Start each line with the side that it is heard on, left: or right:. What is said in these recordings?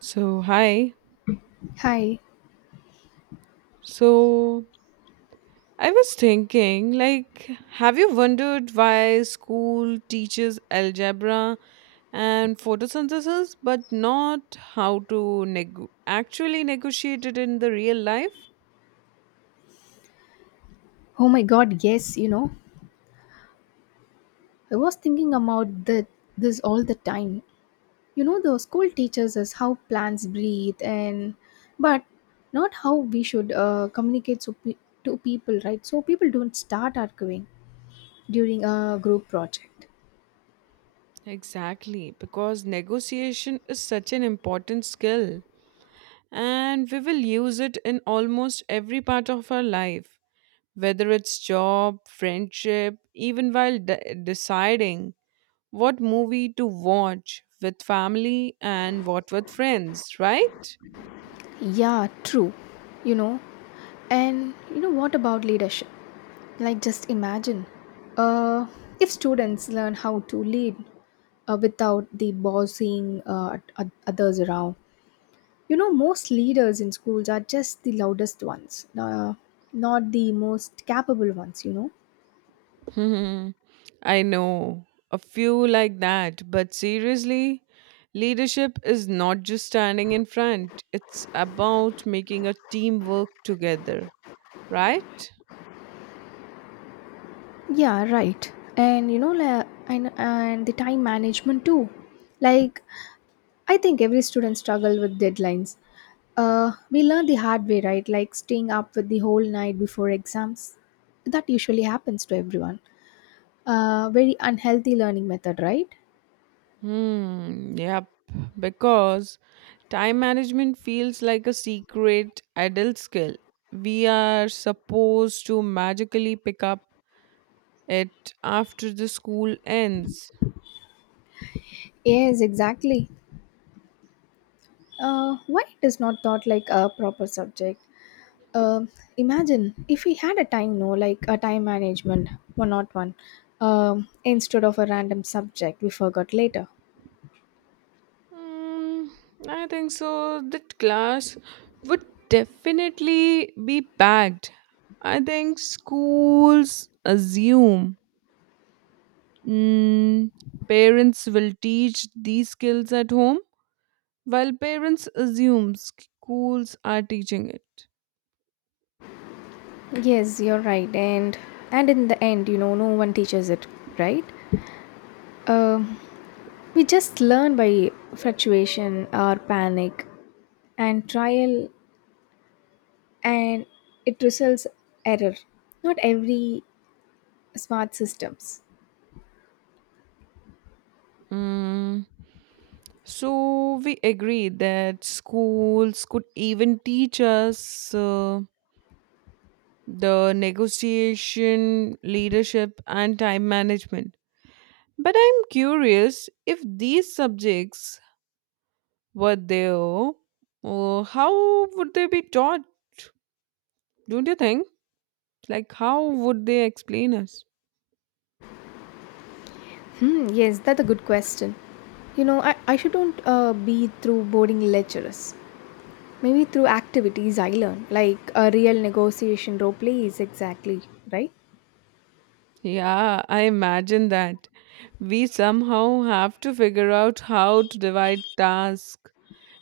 right: So, hi.
left: Hi.
right: So, I was thinking, have you wondered why school teaches algebra and photosynthesis, but not how to actually negotiate it in the real life?
left: Oh my god, yes, I was thinking about this all the time. You know, the school teaches us how plants breathe and but not how we should communicate to people, right? So people don't start arguing during a group project.
right: Exactly, because negotiation is such an important skill, and we will use it in almost every part of our life, whether it's job, friendship, even while deciding what movie to watch with family and what with friends, right?
left: Yeah, true. You know, and what about leadership? Like just imagine uh, if students learn how to lead without the bossing others around. You know, most leaders in schools are just the loudest ones, not the most capable ones,
right: Hmm, I know a few like that, but seriously, leadership is not just standing in front, it's about making a team work together, right?
left: Yeah, right. And the time management too. Like, I think every student struggle with deadlines. We learn the hard way, right? Like staying up with the whole night before exams. That usually happens to everyone. Very unhealthy learning method, right?
right: Yep, because time management feels like a secret adult skill. We are supposed to magically pick up it after the school ends?
left: Yes, exactly. Why it is not taught like a proper subject? Um, Imagine if we had a time, no, like a time management, one not one, instead of a random subject we forgot later.
right: Mm, I think so. That class would definitely be packed. I think schools assume mm, parents will teach these skills at home, while parents assume schools are teaching it.
left: Yes, you're right, and in the end, no one teaches it, right? Um, we just learn by fluctuation or panic and trial, and it results error. Not every smart systems.
right: Mm, so we agree that schools could even teach us, the negotiation, leadership, and time management. But I'm curious if these subjects were there, how would they be taught? Don't you think? Like, how would they explain us?
left: Hmm, yes, that's a good question. I shouldn't be through boarding lectures. Maybe through activities I learn, like a real negotiation role plays, exactly, right?
right: Yeah, I imagine that. We somehow have to figure out how to divide tasks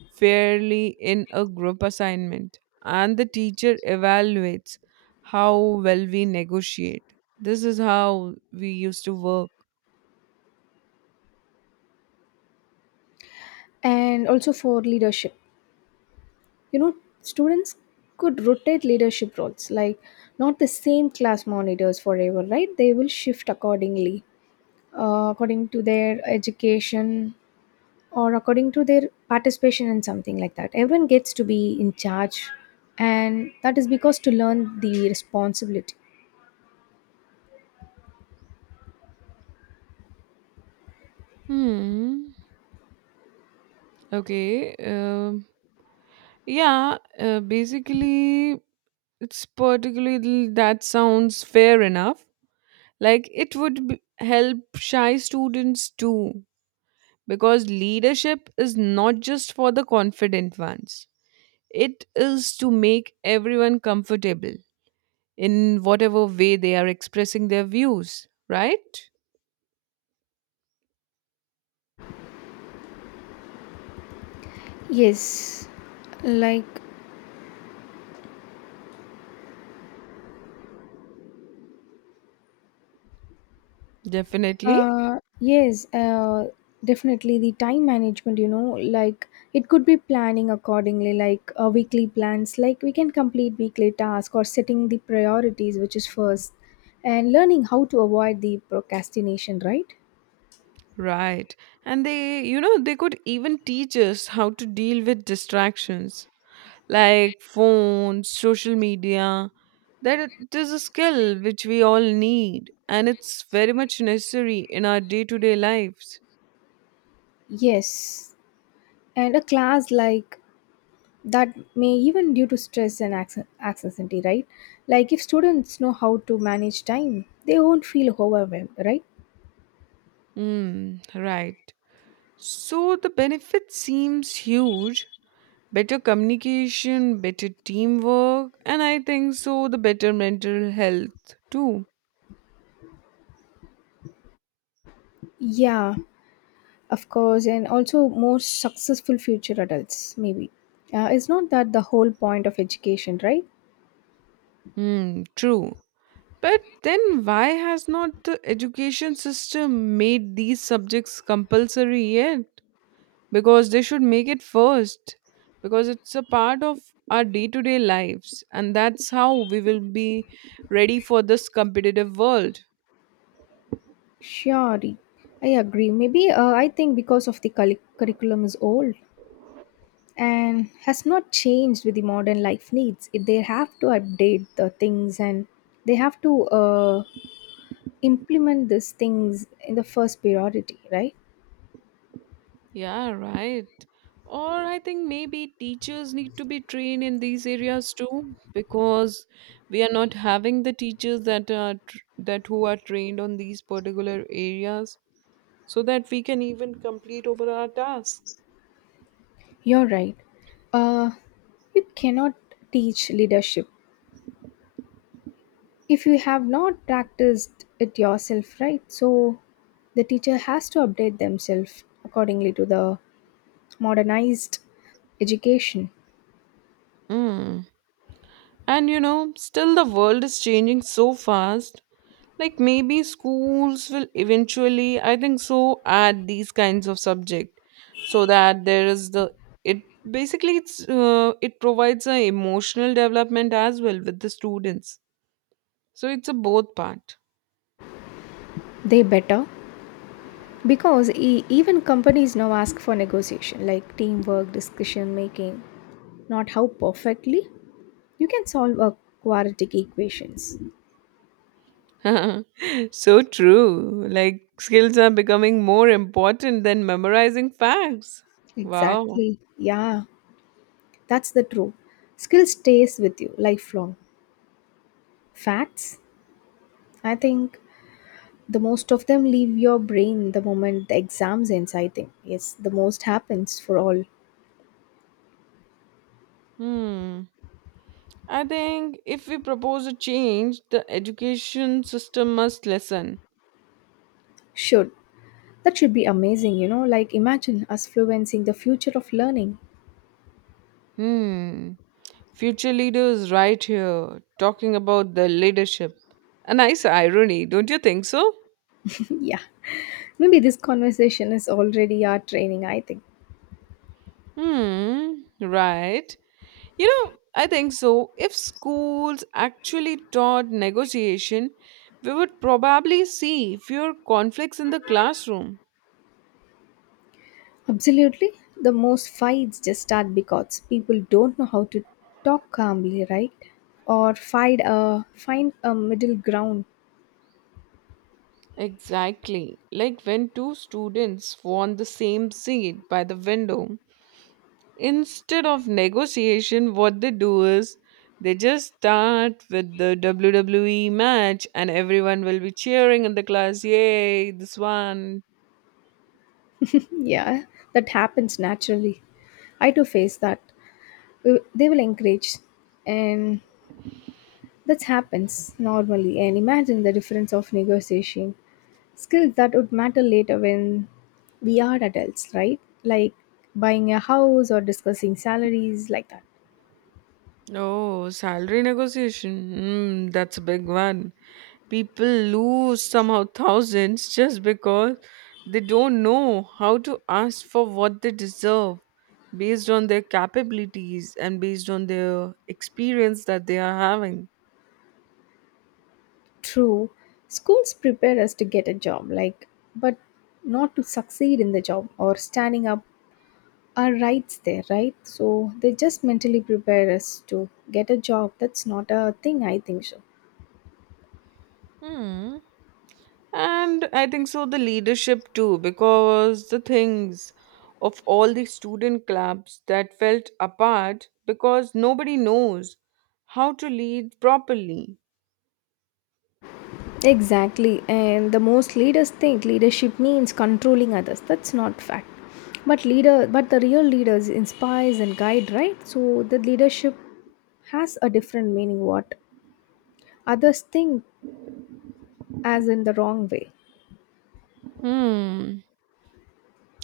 right: fairly in a group assignment, and the teacher evaluates how well we negotiate. This is how we used to work.
left: And also for leadership. You know, students could rotate leadership roles, like not the same class monitors forever, right? They will shift accordingly, according to their education or according to their participation in something like that. Everyone gets to be in charge, and that is because to learn the responsibility.
right: Hmm. Okay. Yeah. Basically, it's particularly that sounds fair enough. Like it would help shy students too, because leadership is not just for the confident ones. It is to make everyone comfortable in whatever way they are expressing their views, right?
left: Yes, like
right: Definitely.
left: Uh, yes, uh, definitely the time management, like it could be planning accordingly, like weekly plans, like we can complete weekly task or setting the priorities, which is first, and learning how to avoid the procrastination, right?
right: Right. And they, you know, they could even teach us how to deal with distractions like phones, social media. That it is a skill which we all need and it's very much necessary in our day to day lives.
left: Yes, and a class like that may even due to stress and anxiety, right? Like if students know how to manage time, they won't feel overwhelmed, right?
right: Hmm, right. So the benefit seems huge, better communication, better teamwork, and I think so the better mental health too.
left: Yeah, of course, and also more successful future adults, maybe. It's not that the whole point of education, right?
right: Hmm, true. But then why has not the education system made these subjects compulsory yet? Because they should make it first. Because it's a part of our day to day lives, and that's how we will be ready for this competitive world.
left: Sure, I agree. Maybe I think because of the curriculum is old and has not changed with the modern life needs. They have to update the things and they have to implement these things in the first priority, right?
right: Yeah, right. Or I think maybe teachers need to be trained in these areas too, because we are not having the teachers that are that who are trained on these particular areas, so that we can even complete over our task.
left: You're right. Uh, you cannot teach leadership if you have not practiced it yourself, right? So the teacher has to update themselves accordingly to the modernized education.
right: Mm. And you know, still the world is changing so fast. Like maybe schools will eventually, I think so, add these kinds of subject so that there is the it basically it provides a emotional development as well with the students. So it's a both part.
left: They better, because even companies now ask for negotiation, like teamwork decision making, not how perfectly you can solve a quadratic equations.
right: So true. Like skills are becoming more important than memorizing facts. Wow.
left: Exactly, yeah, that's the truth. Skill stays with you lifelong. Facts, I think, the most of them leave your brain the moment the exams ends. I think yes, the most happens for all.
right: Hmm. I think if we propose a change, the education system must listen.
left: Should. That should be amazing, you know, like imagine us fluencing the future of learning.
right: Hmm. Future leaders, right here, talking about the leadership. A nice irony, don't you think so?
left: Yeah, maybe this conversation is already our training, I think.
right: Hmm, right. You know, I think so. If schools actually taught negotiation, we would probably see fewer conflicts in the classroom.
left: Absolutely, the most fights just start because people don't know how to talk calmly, right? Or find a middle ground.
right: Exactly. Like when two students were on the same seat by the window, instead of negotiation, what they do is they just start with the WWE match, and everyone will be cheering in the class. Yay, this one.
left: Yeah, that happens naturally. I do face that. They will encourage, and that happens normally. And imagine the difference of negotiation skills that would matter later when we are adults, right? Like buying a house or discussing salaries, like that.
right: Oh, salary negotiation. Mm, that's a big one. People lose somehow thousands just because they don't know how to ask for what they deserve based on their capabilities and based on their experience that they are having.
left: True, schools prepare us to get a job, like, but not to succeed in the job or standing up our rights there, right? So they just mentally prepare us to get a job. That's not a thing, I think so.
right: Hmm. And I think so the leadership too, because the things of all the student clubs that felt apart because nobody knows how to lead properly.
left: Exactly, and the most leaders think leadership means controlling others. That's not fact. But the real leaders inspires and guide, right? So the leadership has a different meaning. What others think as in the wrong way.
right: Hmm.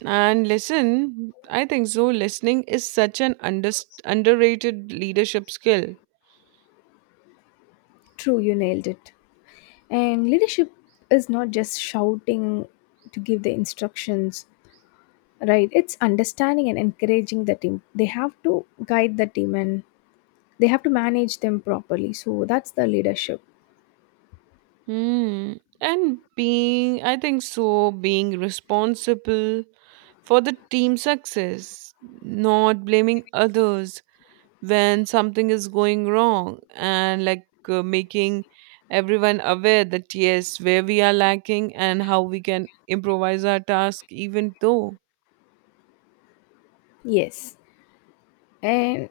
right: And listen, I think so. Listening is such an underrated leadership skill.
left: True, you nailed it. And leadership is not just shouting to give the instructions, right? It's understanding and encouraging the team. They have to guide the team and they have to manage them properly. So that's the leadership.
right: Hmm. And being, I think so, being responsible for the team success, not blaming others when something is going wrong and making everyone aware that yes where we are lacking and how we can improvise our task even though
left: Yes. And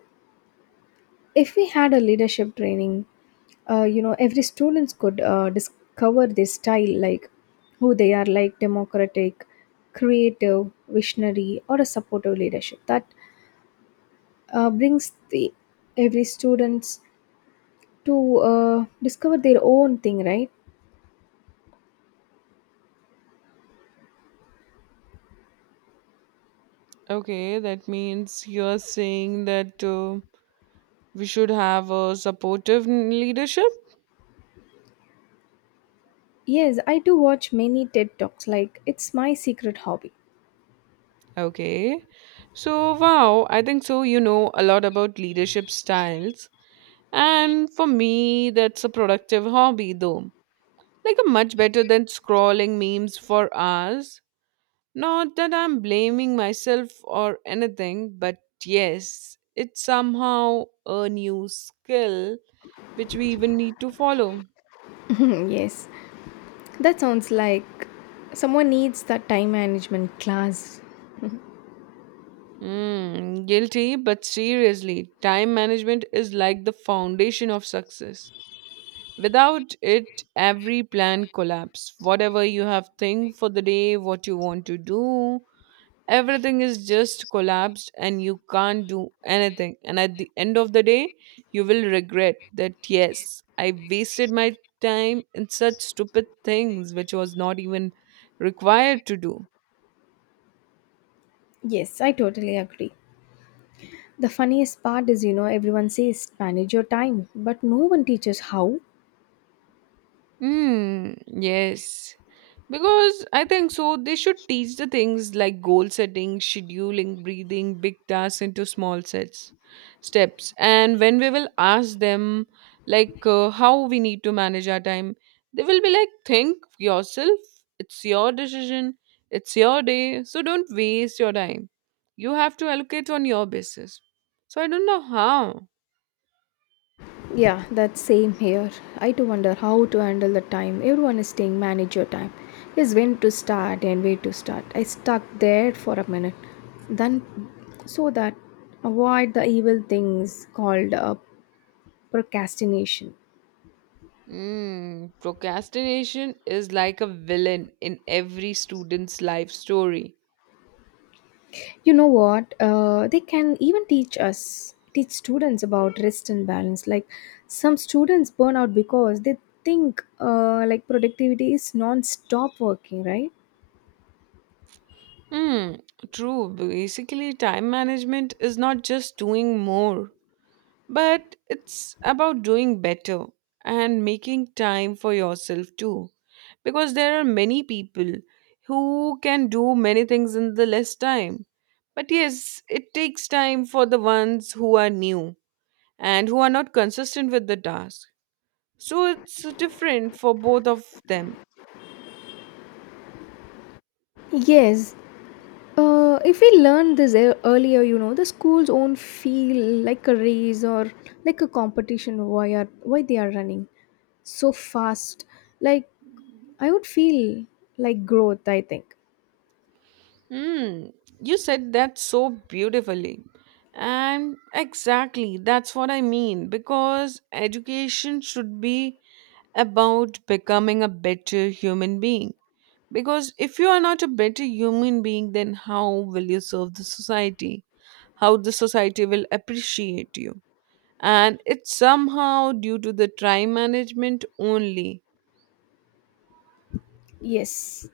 left: if we had a leadership training, you know, every students could discover their style, like who they are, like democratic, creative, visionary, or a supportive leadership that brings the every students to discover their own thing, right?
right: okay that means you're saying that we should have a supportive leadership.
left: Yes, I do watch many TED talks, like it's my secret hobby.
right: Okay. So wow, I think so, you know a lot about leadership styles, and for me that's a productive hobby though, like a much better than scrolling memes for hours. Not that I'm blaming myself or anything, but yes, it's somehow a new skill which we even need to follow.
left: Yes, that sounds like someone needs that time management class.
right: Hmm, guilty, but seriously, time management is like the foundation of success. Without it, every plan collapse. Whatever you have think for the day, what you want to do, everything is just collapsed and you can't do anything and at the end of the day you will regret that yes I wasted my time in such stupid things which was not even required to do.
left: Yes, I totally agree. The funniest part is, you know, everyone says manage your time, but no one teaches how.
right: Hmm, yes. Because I think so, they should teach the things like goal setting, scheduling, breathing, big tasks into small sets, steps. And when we will ask them, how we need to manage our time, they will be like, think yourself. It's your decision. It's your day. So don't waste your time. You have to allocate on your basis. So I don't know how.
left: Yeah, that's same here. I too wonder how to handle the time. Everyone is saying manage your time. Is when to start and where to start. I stuck there for a minute. Then, so that avoid the evil things called procrastination.
right: Mm, procrastination is like a villain in every student's life story.
left: You know what? They can even teach students about rest and balance. Like some students burn out because they think like productivity is non-stop working, right?
right: Hmm, true. Basically, time management is not just doing more, but it's about doing better and making time for yourself too. Because there are many people who can do many things in the less time. But yes, it takes time for the ones who are new and who are not consistent with the task. So it's different for both of them.
left: Yes. If we learn this earlier, you know, the schools won't feel like a race or like a competition. Why are why they are running so fast. Like I would feel like growth, I think.
right: Hmm, you said that so beautifully. And exactly, that's what I mean because education should be about becoming a better human being. Because if you are not a better human being, then how will you serve the society? How the society will appreciate you? And it's somehow due to the time management only.
left: Yes.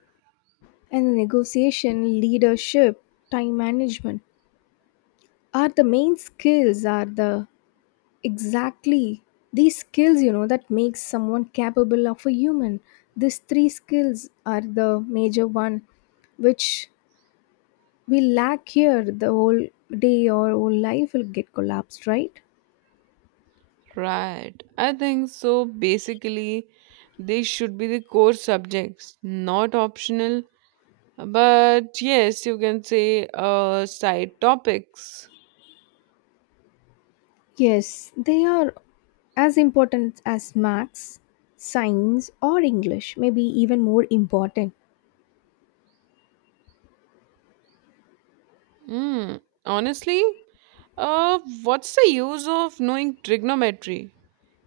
left: And negotiation, leadership, time management are the main skills, are the, exactly, these skills, you know, that makes someone capable of a human. These three skills are the major one which we lack here. The whole day or whole life will get collapsed, right?
right: Right. I think so. Basically, they should be the core subjects, not optional. But yes, you can say side topics.
left: Yes, they are as important as maths, science, or english, maybe even more important.
right: Hmm. Honestly, what's the use of knowing trigonometry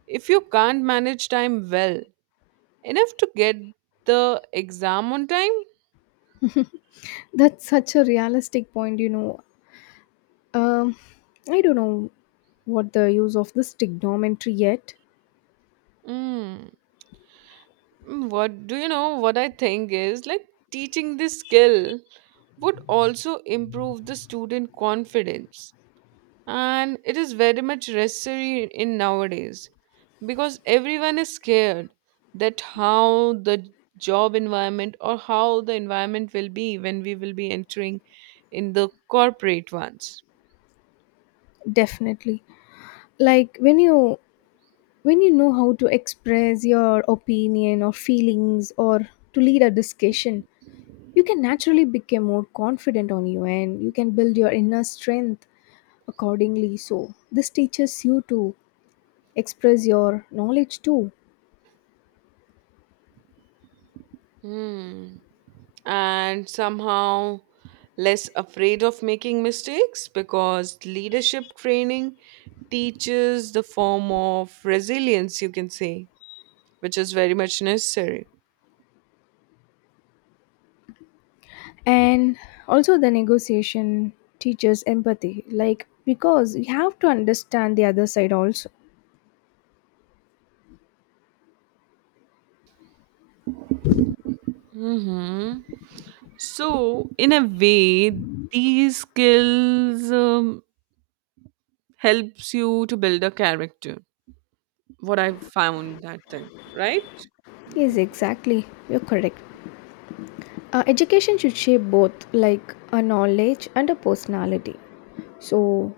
right: if you can't manage time well enough to get the exam on time?
left: That's such a realistic point, you know. Um, I don't know what the use of this trigonometry yet.
right: Mm. What do you know? What I think is like teaching this skill would also improve the student confidence and it is very much necessary in nowadays because everyone is scared that how the job environment or how the environment will be when we will be entering in the corporate ones.
left: Definitely, like when you know how to express your opinion or feelings or to lead a discussion, you can naturally become more confident on you and you can build your inner strength accordingly. So this teaches you to express your knowledge too,
right: Hmm. And somehow less afraid of making mistakes because leadership training teaches the form of resilience, you can say, which is very much necessary.
left: and also the negotiation teaches empathy. Like because you have to understand the other side also.
right: Hmm. So, in a way, these skills helps you to build a character. What I found that thing, right?
left: Yes, exactly. You're correct. Education should shape both, like a knowledge and a personality. So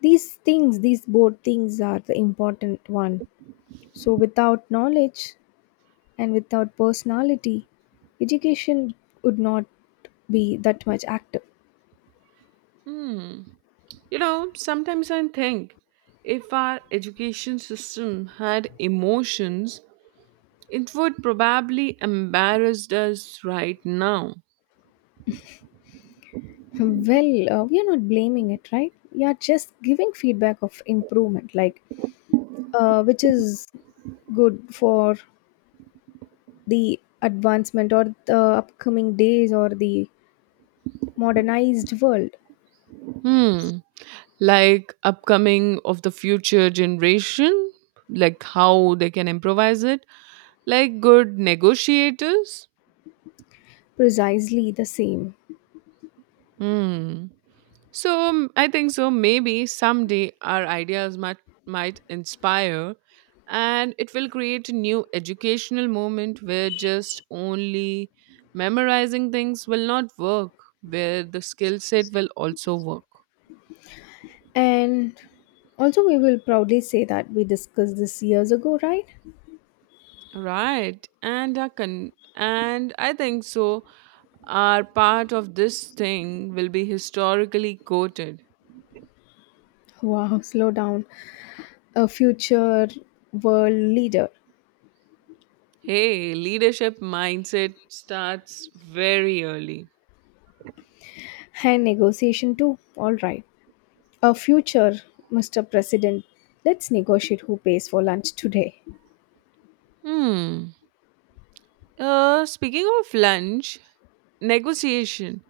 left: these things, these both things are the important one. So without knowledge and without personality, education would not be that much active.
right: Hmm. You know, sometimes I think if our education system had emotions, it would probably embarrass us right now.
left: Well, we are not blaming it, right? We are just giving feedback of improvement, like which is good for the advancement or the upcoming days or the modernized world.
right: Hmm. Like upcoming of the future generation, like how they can improvise it, like good negotiators.
left: Precisely the same.
right: Hmm. So I think so. Maybe someday our ideas might inspire, and it will create a new educational moment where just only memorizing things will not work, where the skill set will also work.
left: And also, we will proudly say that we discussed this years ago, right?
right: Right, and a and I think so, our part of this thing will be historically quoted.
left: Wow, slow down. A future world leader.
right: Hey, leadership mindset starts very early.
left: And negotiation too. All right. A future Mr. President. Let's negotiate who pays for lunch today.
right: Hmm. Speaking of lunch, negotiation.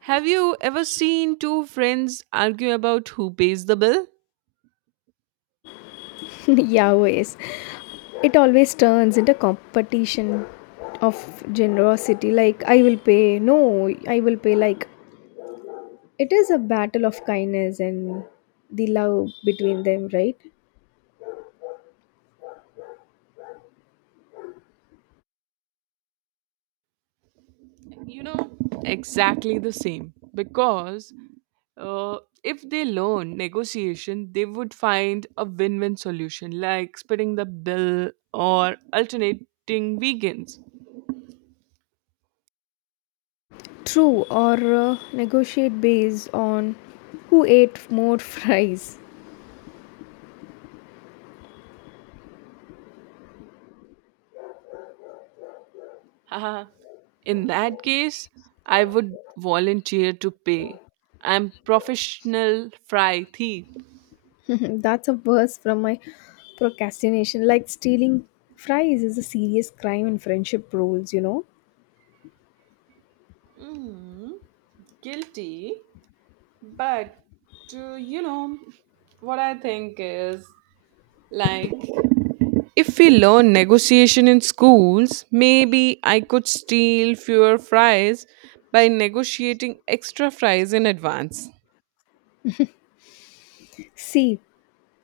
right: Have you ever seen two friends argue about who pays the bill?
left: Yeah, always. It always turns into competition of generosity. Like, I will pay. No, I will pay. Like, it is a battle of kindness and the love between them, right?
right: You know, exactly the same. Because if they learn negotiation, they would find a win win solution like splitting the bill or alternating vegans.
left: True. Or negotiate based on who ate more fries.
right: Haha. In that case, I would volunteer to pay. I'm professional fry thief.
left: That's a verse from my procrastination. Like stealing fries is a serious crime in friendship rules, you know.
right: Guilty, but you know what I think is like, if we learn negotiation in schools, maybe I could steal fewer fries by negotiating extra fries in advance.
left: See,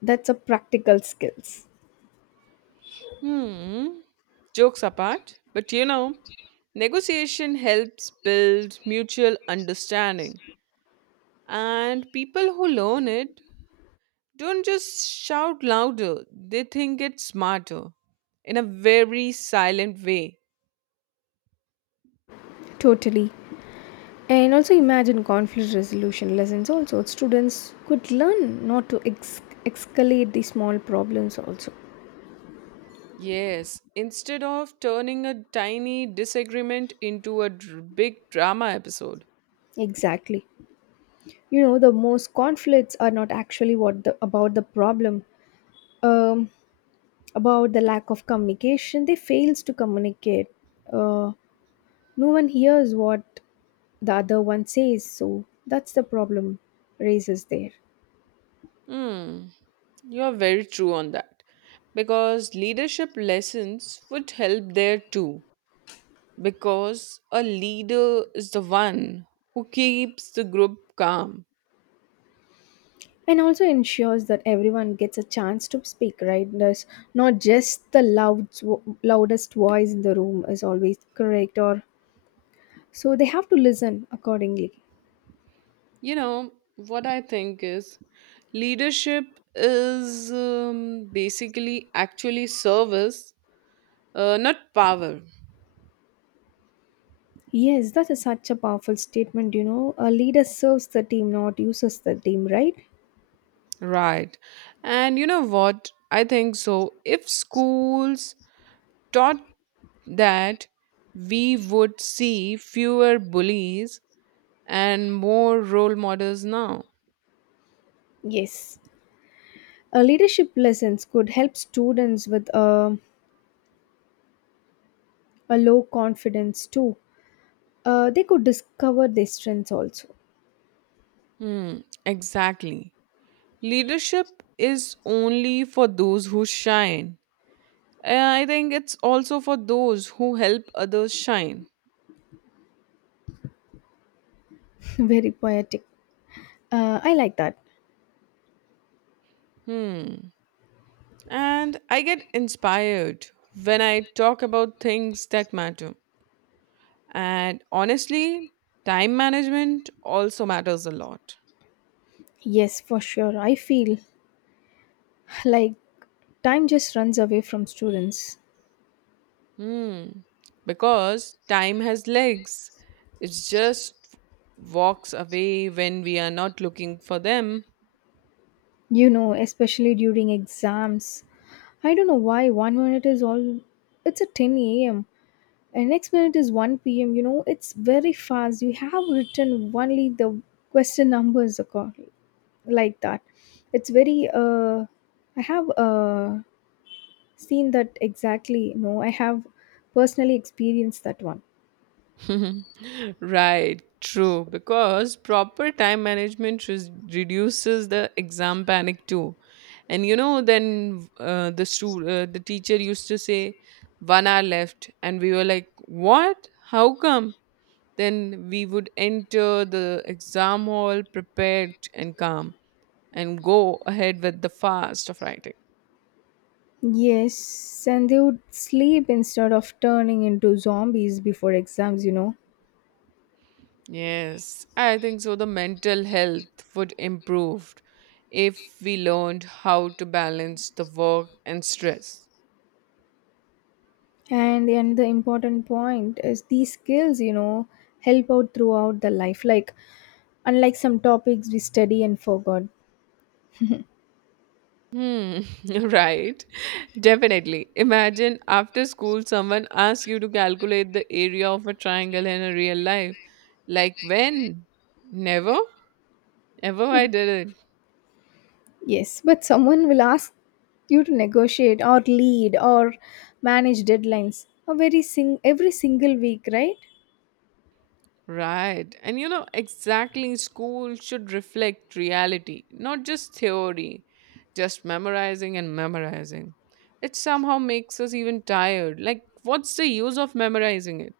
left: that's a practical skills.
right: Hmm. Jokes apart, but you know, negotiation helps build mutual understanding. And people who learn it don't just shout louder, they think it smarter in a very silent way.
left: Totally. And also imagine conflict resolution lessons also. Students could learn not to escalate the small problems also.
right: Yes, instead of turning a tiny disagreement into a big drama episode.
left: Exactly. You know, the most conflicts are not actually what the about the problem, um, about the lack of communication. They fails to communicate, uh, no one hears what the other one says, so that's the problem raises there.
right: Hmm, you're very true on that. Because leadership lessons would help there too. Because a leader is the one who keeps the group calm.
left: And also ensures that everyone gets a chance to speak, right? There's not just the loudest voice in the room is always correct, or so they have to listen accordingly.
right: You know, what I think is leadership is basically actually service, not power.
left: Yes, that is such a powerful statement. You know, a leader serves the team, not uses the team, right?
right: Right. And you know what? I think so. If schools taught that, we would see fewer bullies and more role models now.
left: Yes. Leadership lessons could help students with a low confidence too. They could discover their strengths also.
right: Hmm, exactly. Leadership is only for those who shine. And I think it's also for those who help others shine.
left: Very poetic. I like that.
right: Hmm. And I get inspired when I talk about things that matter. And honestly, time management also matters a lot.
left: Yes, for sure. I feel like time just runs away from students.
right: Hmm. Because time has legs. It just walks away when we are not looking for them.
left: You know, especially during exams. I don't know why 1 minute is all. It's a 10 a.m. and next minute is 1 p.m, you know, it's very fast. You have written only the question numbers, like that. It's very I have seen that exactly. You know, I have personally experienced that one.
right: Right, true. Because proper time management reduces the exam panic too. And you know, the teacher used to say, "1 hour left," and we were like, "What? How come?" Then we would enter the exam hall prepared and calm and go ahead with the fast of writing.
left: Yes, and they would sleep instead of turning into zombies before exams, you know.
right: Yes, I think so. The mental health would improve if we learned how to balance the work and stress.
left: And the important point is these skills, you know, help out throughout the life, like unlike some topics we study and forgot.
right: Hmm, right. Definitely. Imagine after school, someone asks you to calculate the area of a triangle in a real life. Like when? Never? Ever I did it.
left: Yes, but someone will ask you to negotiate or lead or manage deadlines a very every single week, right?
right: Right. And you know, exactly, school should reflect reality, not just theory, just memorizing and memorizing. It somehow makes us even tired. Like, what's the use of memorizing it?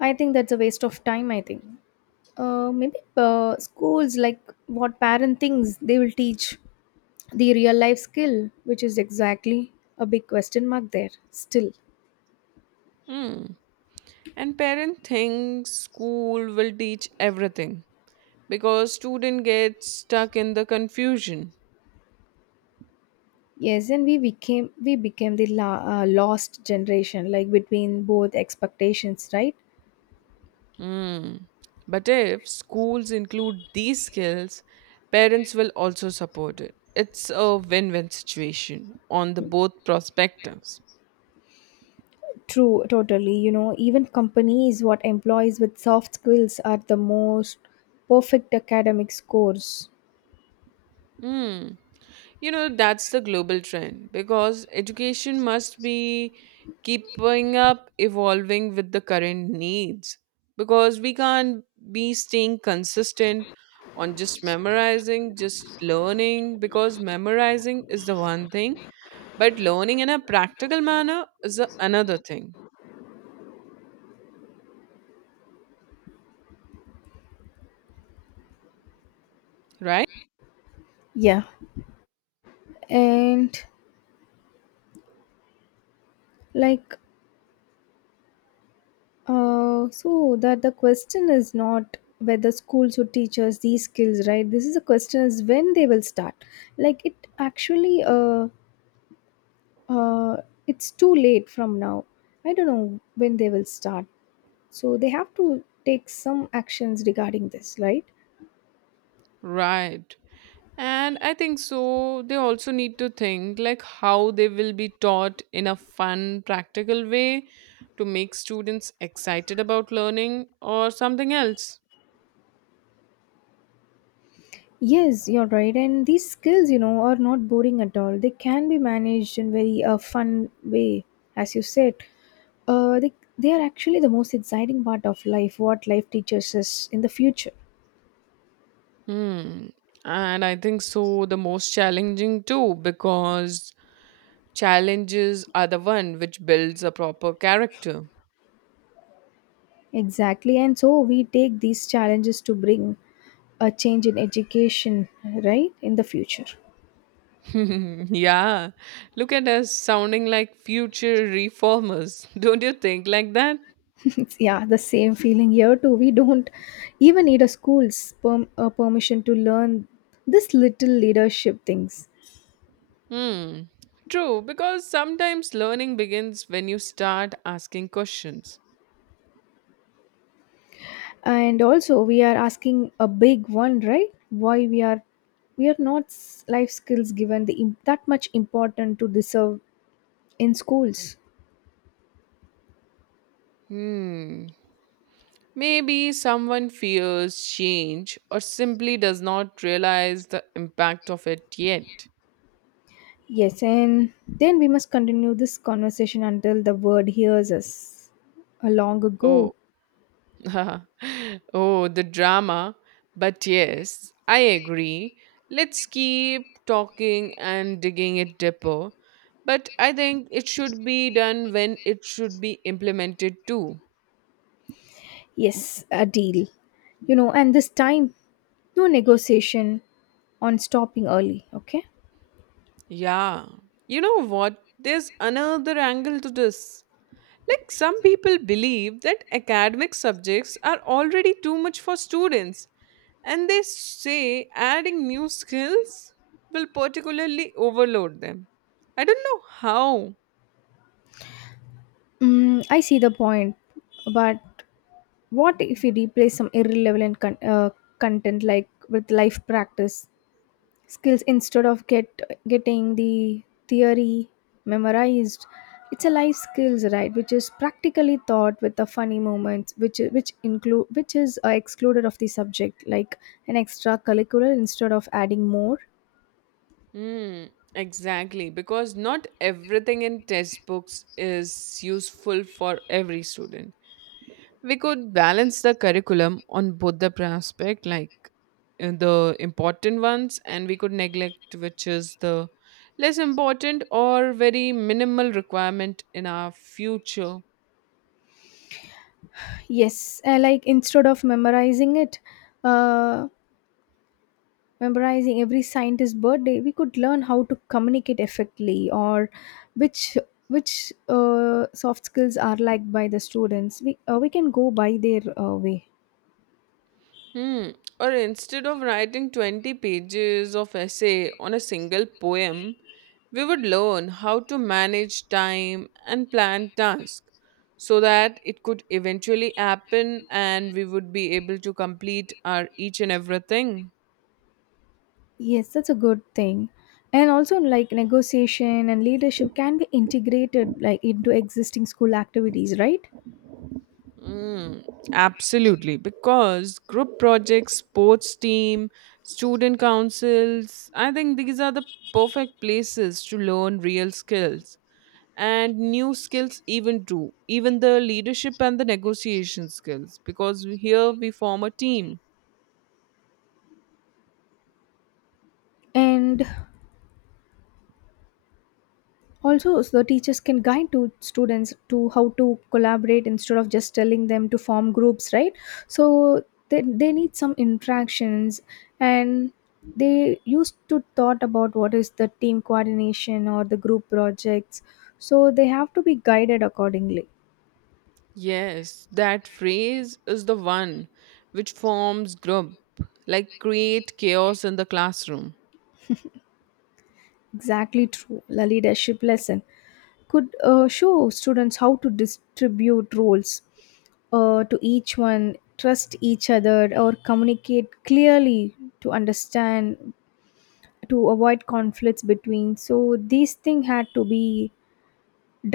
left: I think that's a waste of time, I think. Maybe schools, like, what parent thinks they will teach the real life skill, which is exactly a big question mark there still.
right: Hmm. And parent thinks school will teach everything because student gets stuck in the confusion.
left: Yes, and we became the lost generation, like between both expectations, right?
right: Mm. But if schools include these skills, parents will also support it. It's a win win situation on the both perspectives.
left: True, totally. You know, even companies what employees with soft skills are the most perfect academic scores.
right: Hmm. You know, that's the global trend because education must be keeping up, evolving with the current needs. Because we can't be staying consistent on just memorizing, just learning, because memorizing is the one thing, but learning in a practical manner is another thing, right?
left: Yeah, and, like, so that the question is not whether schools would teach us these skills, right? This is a question is when they will start. Like, it actually, uh, it's too late from now. I don't know when they will start. So they have to take some actions regarding this, right?
right: Right. And I think so, they also need to think like how they will be taught in a fun, practical way to make students excited about learning or something else.
left: Yes, you're right. And these skills, you know, are not boring at all. They can be managed in very fun way, as you said. They are actually the most exciting part of life, what life teaches us in the future.
right: Hmm. And I think so, the most challenging too, because challenges are the one which builds a proper character.
left: Exactly. And so we take these challenges to bring a change in education, right, in the future.
right: Yeah. Look at us sounding like future reformers. Don't you think like that?
left: Yeah, the same feeling here too. We don't even need a school's permission to learn this little leadership things.
right: Hmm. True, because sometimes learning begins when you start asking questions.
left: And also we are asking a big one, right? Why we are not life skills given the that much important to deserve in schools.
right: Hmm. Maybe someone fears change or simply does not realize the impact of it yet.
left: Yes, and then we must continue this conversation until the word hears us a long ago.
right: Oh, oh, the drama. But yes, I agree. Let's keep talking and digging it deeper. But I think it should be done when it should be implemented too.
left: Yes, a deal. You know, and this time, no negotiation on stopping early, okay.
right: Yeah. You know what? There's another angle to this. Like, some people believe that academic subjects are already too much for students, and they say adding new skills will particularly overload them. I don't know how.
left: Mm, I see the point, but what if we replace some irrelevant content, like, with life practice skills instead of getting the theory memorized? It's a life skills, right? Which is practically taught with the funny moments, which is excluded of the subject, like an extra curricular instead of adding more.
right: Hmm, exactly, because not everything in textbooks is useful for every student. We could balance the curriculum on both the prospect like the important ones, and we could neglect which is the less important or very minimal requirement in our future.
left: Yes, like instead of memorizing it, uh, memorizing every scientist's birthday, we could learn how to communicate effectively. Or which which soft skills are liked by the students, we can go by their way.
right: Hmm. Or instead of writing 20 pages of essay on a single poem, we would learn how to manage time and plan tasks, so that it could eventually happen and we would be able to complete our each and everything.
left: Yes, that's a good thing. And also, like, negotiation and leadership can be integrated, like, into existing school activities, right?
right: Mm, absolutely, because group projects, sports team, student councils, I think these are the perfect places to learn real skills and new skills, even too, even the leadership and the negotiation skills, because here we form a team.
left: And also, so the teachers can guide to students to how to collaborate instead of just telling them to form groups, right? So they need some interactions, and they used to thought about what is the team coordination or the group projects. So they have to be guided accordingly.
right: Yes, that phrase is the one which forms group, like create chaos in the classroom.
left: Exactly true. The leadership lesson could show students how to distribute roles to each one, trust each other, or communicate clearly to understand, to avoid conflicts between. So, these things had to be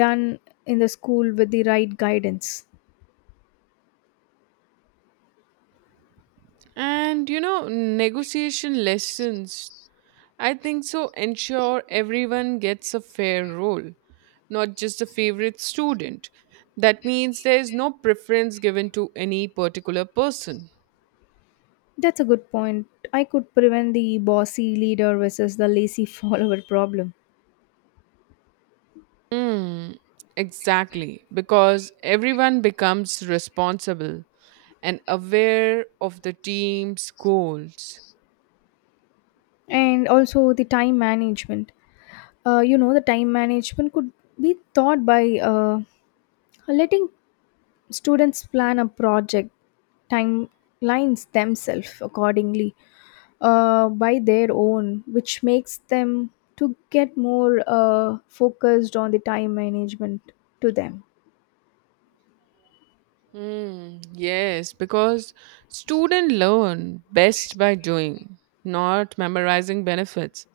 left: done in the school with the right guidance.
right: And you know, negotiation lessons, I think so, ensure everyone gets a fair role, not just a favorite student. That means there is no preference given to any particular person.
left: That's a good point. I could prevent the bossy leader versus the lazy follower problem.
right: Mm, exactly, because everyone becomes responsible and aware of the team's goals.
left: And also the time management. You know, the time management could be taught by letting students plan a project timelines themselves accordingly, by their own, which makes them to get more focused on the time management to them.
right: Mm, yes, because students learn best by doing, not memorizing benefits.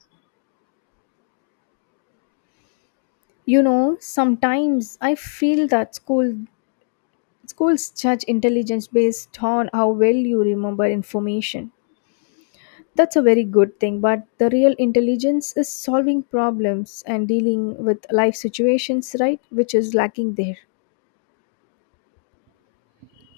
left: You know, sometimes I feel that schools judge intelligence based on how well you remember information. That's a very good thing, but the real intelligence is solving problems and dealing with life situations, right? Which is lacking there.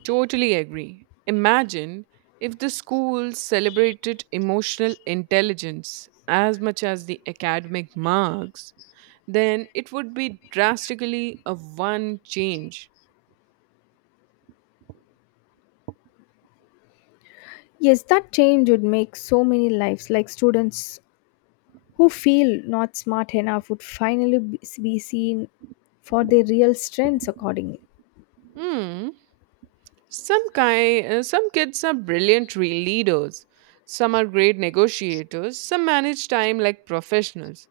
right: Totally agree. Imagine if the schools celebrated emotional intelligence as much as the academic marks, then it would be drastically a one change.
left: Yes, that change would make so many lives, like students who feel not smart enough would finally be seen for their real strengths accordingly.
right: Hmm. Some kids are brilliant leaders. Some are great negotiators. Some manage time like professionals,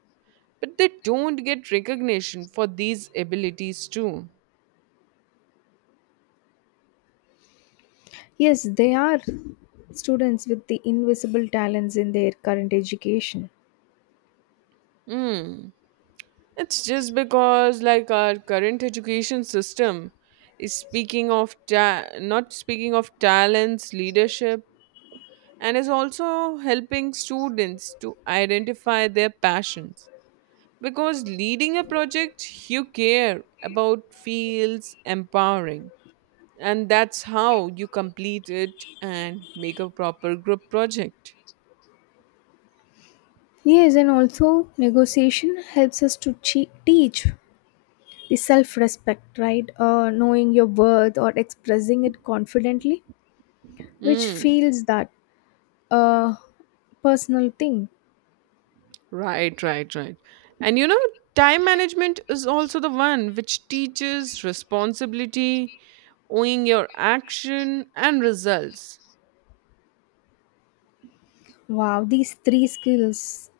right: but they don't get recognition for these abilities too.
left: Yes, they are students with the invisible talents in their current education.
right: Hmm. It's just because, like, our current education system is not speaking of talents, leadership, and is also helping students to identify their passions. Because leading a project you care about feels empowering, and that's how you complete it and make a proper group project.
left: Yes, and also negotiation helps us to teach the self respect, right? Knowing your worth or expressing it confidently, which
right: Hmm.
left: feels that a personal thing.
right: Right, right, right. And you know, time management is also the one which teaches responsibility, owing your action and results.
left: Wow, these three skills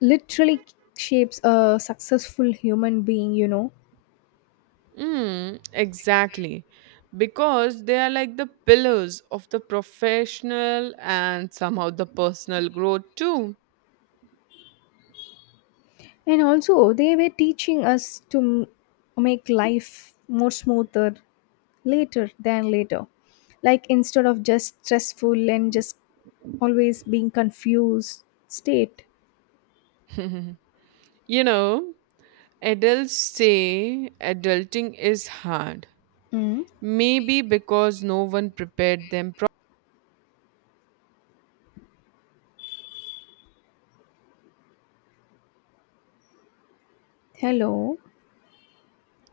left: literally shapes a successful human being, you know.
right: Mm, exactly. Because they are like the pillars of the professional and somehow the personal growth too.
left: And also they were teaching us to make life more smoother later than later, like instead of just stressful and just always being confused state.
right: You know, adults say adulting is hard.
left: Mm.
right: Maybe because no one prepared them. Pro-
left: Hello.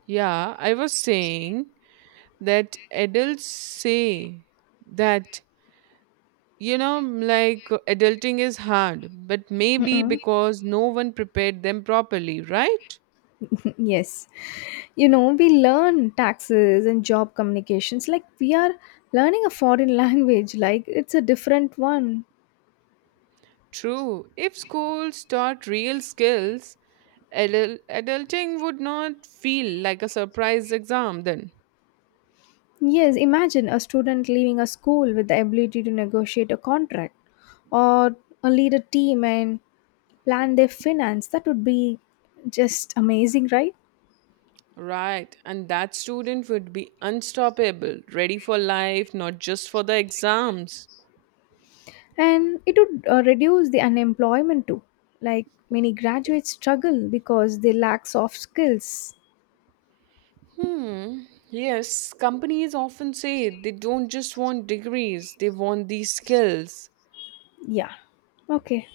right: yeah, I was saying that adults say that, you know, like adulting is hard, but maybe
left: Mm-mm.
right: because no one prepared them properly, right?
left: Yes, you know, we learn taxes and job communications like we are learning a foreign language, like it's a different one.
right: True, if schools taught real skills, adulting would not feel like a surprise exam then.
left: Yes, imagine a student leaving a school with the ability to negotiate a contract, or lead a team, and plan their finance. That would be just amazing, right?
right: Right, and that student would be unstoppable, ready for life, not just for the exams.
left: And it would reduce the unemployment too. Like many graduates struggle because they lack soft skills.
right: Hmm. Yes, companies often say they don't just want degrees, they want these skills.
left: Yeah. Okay.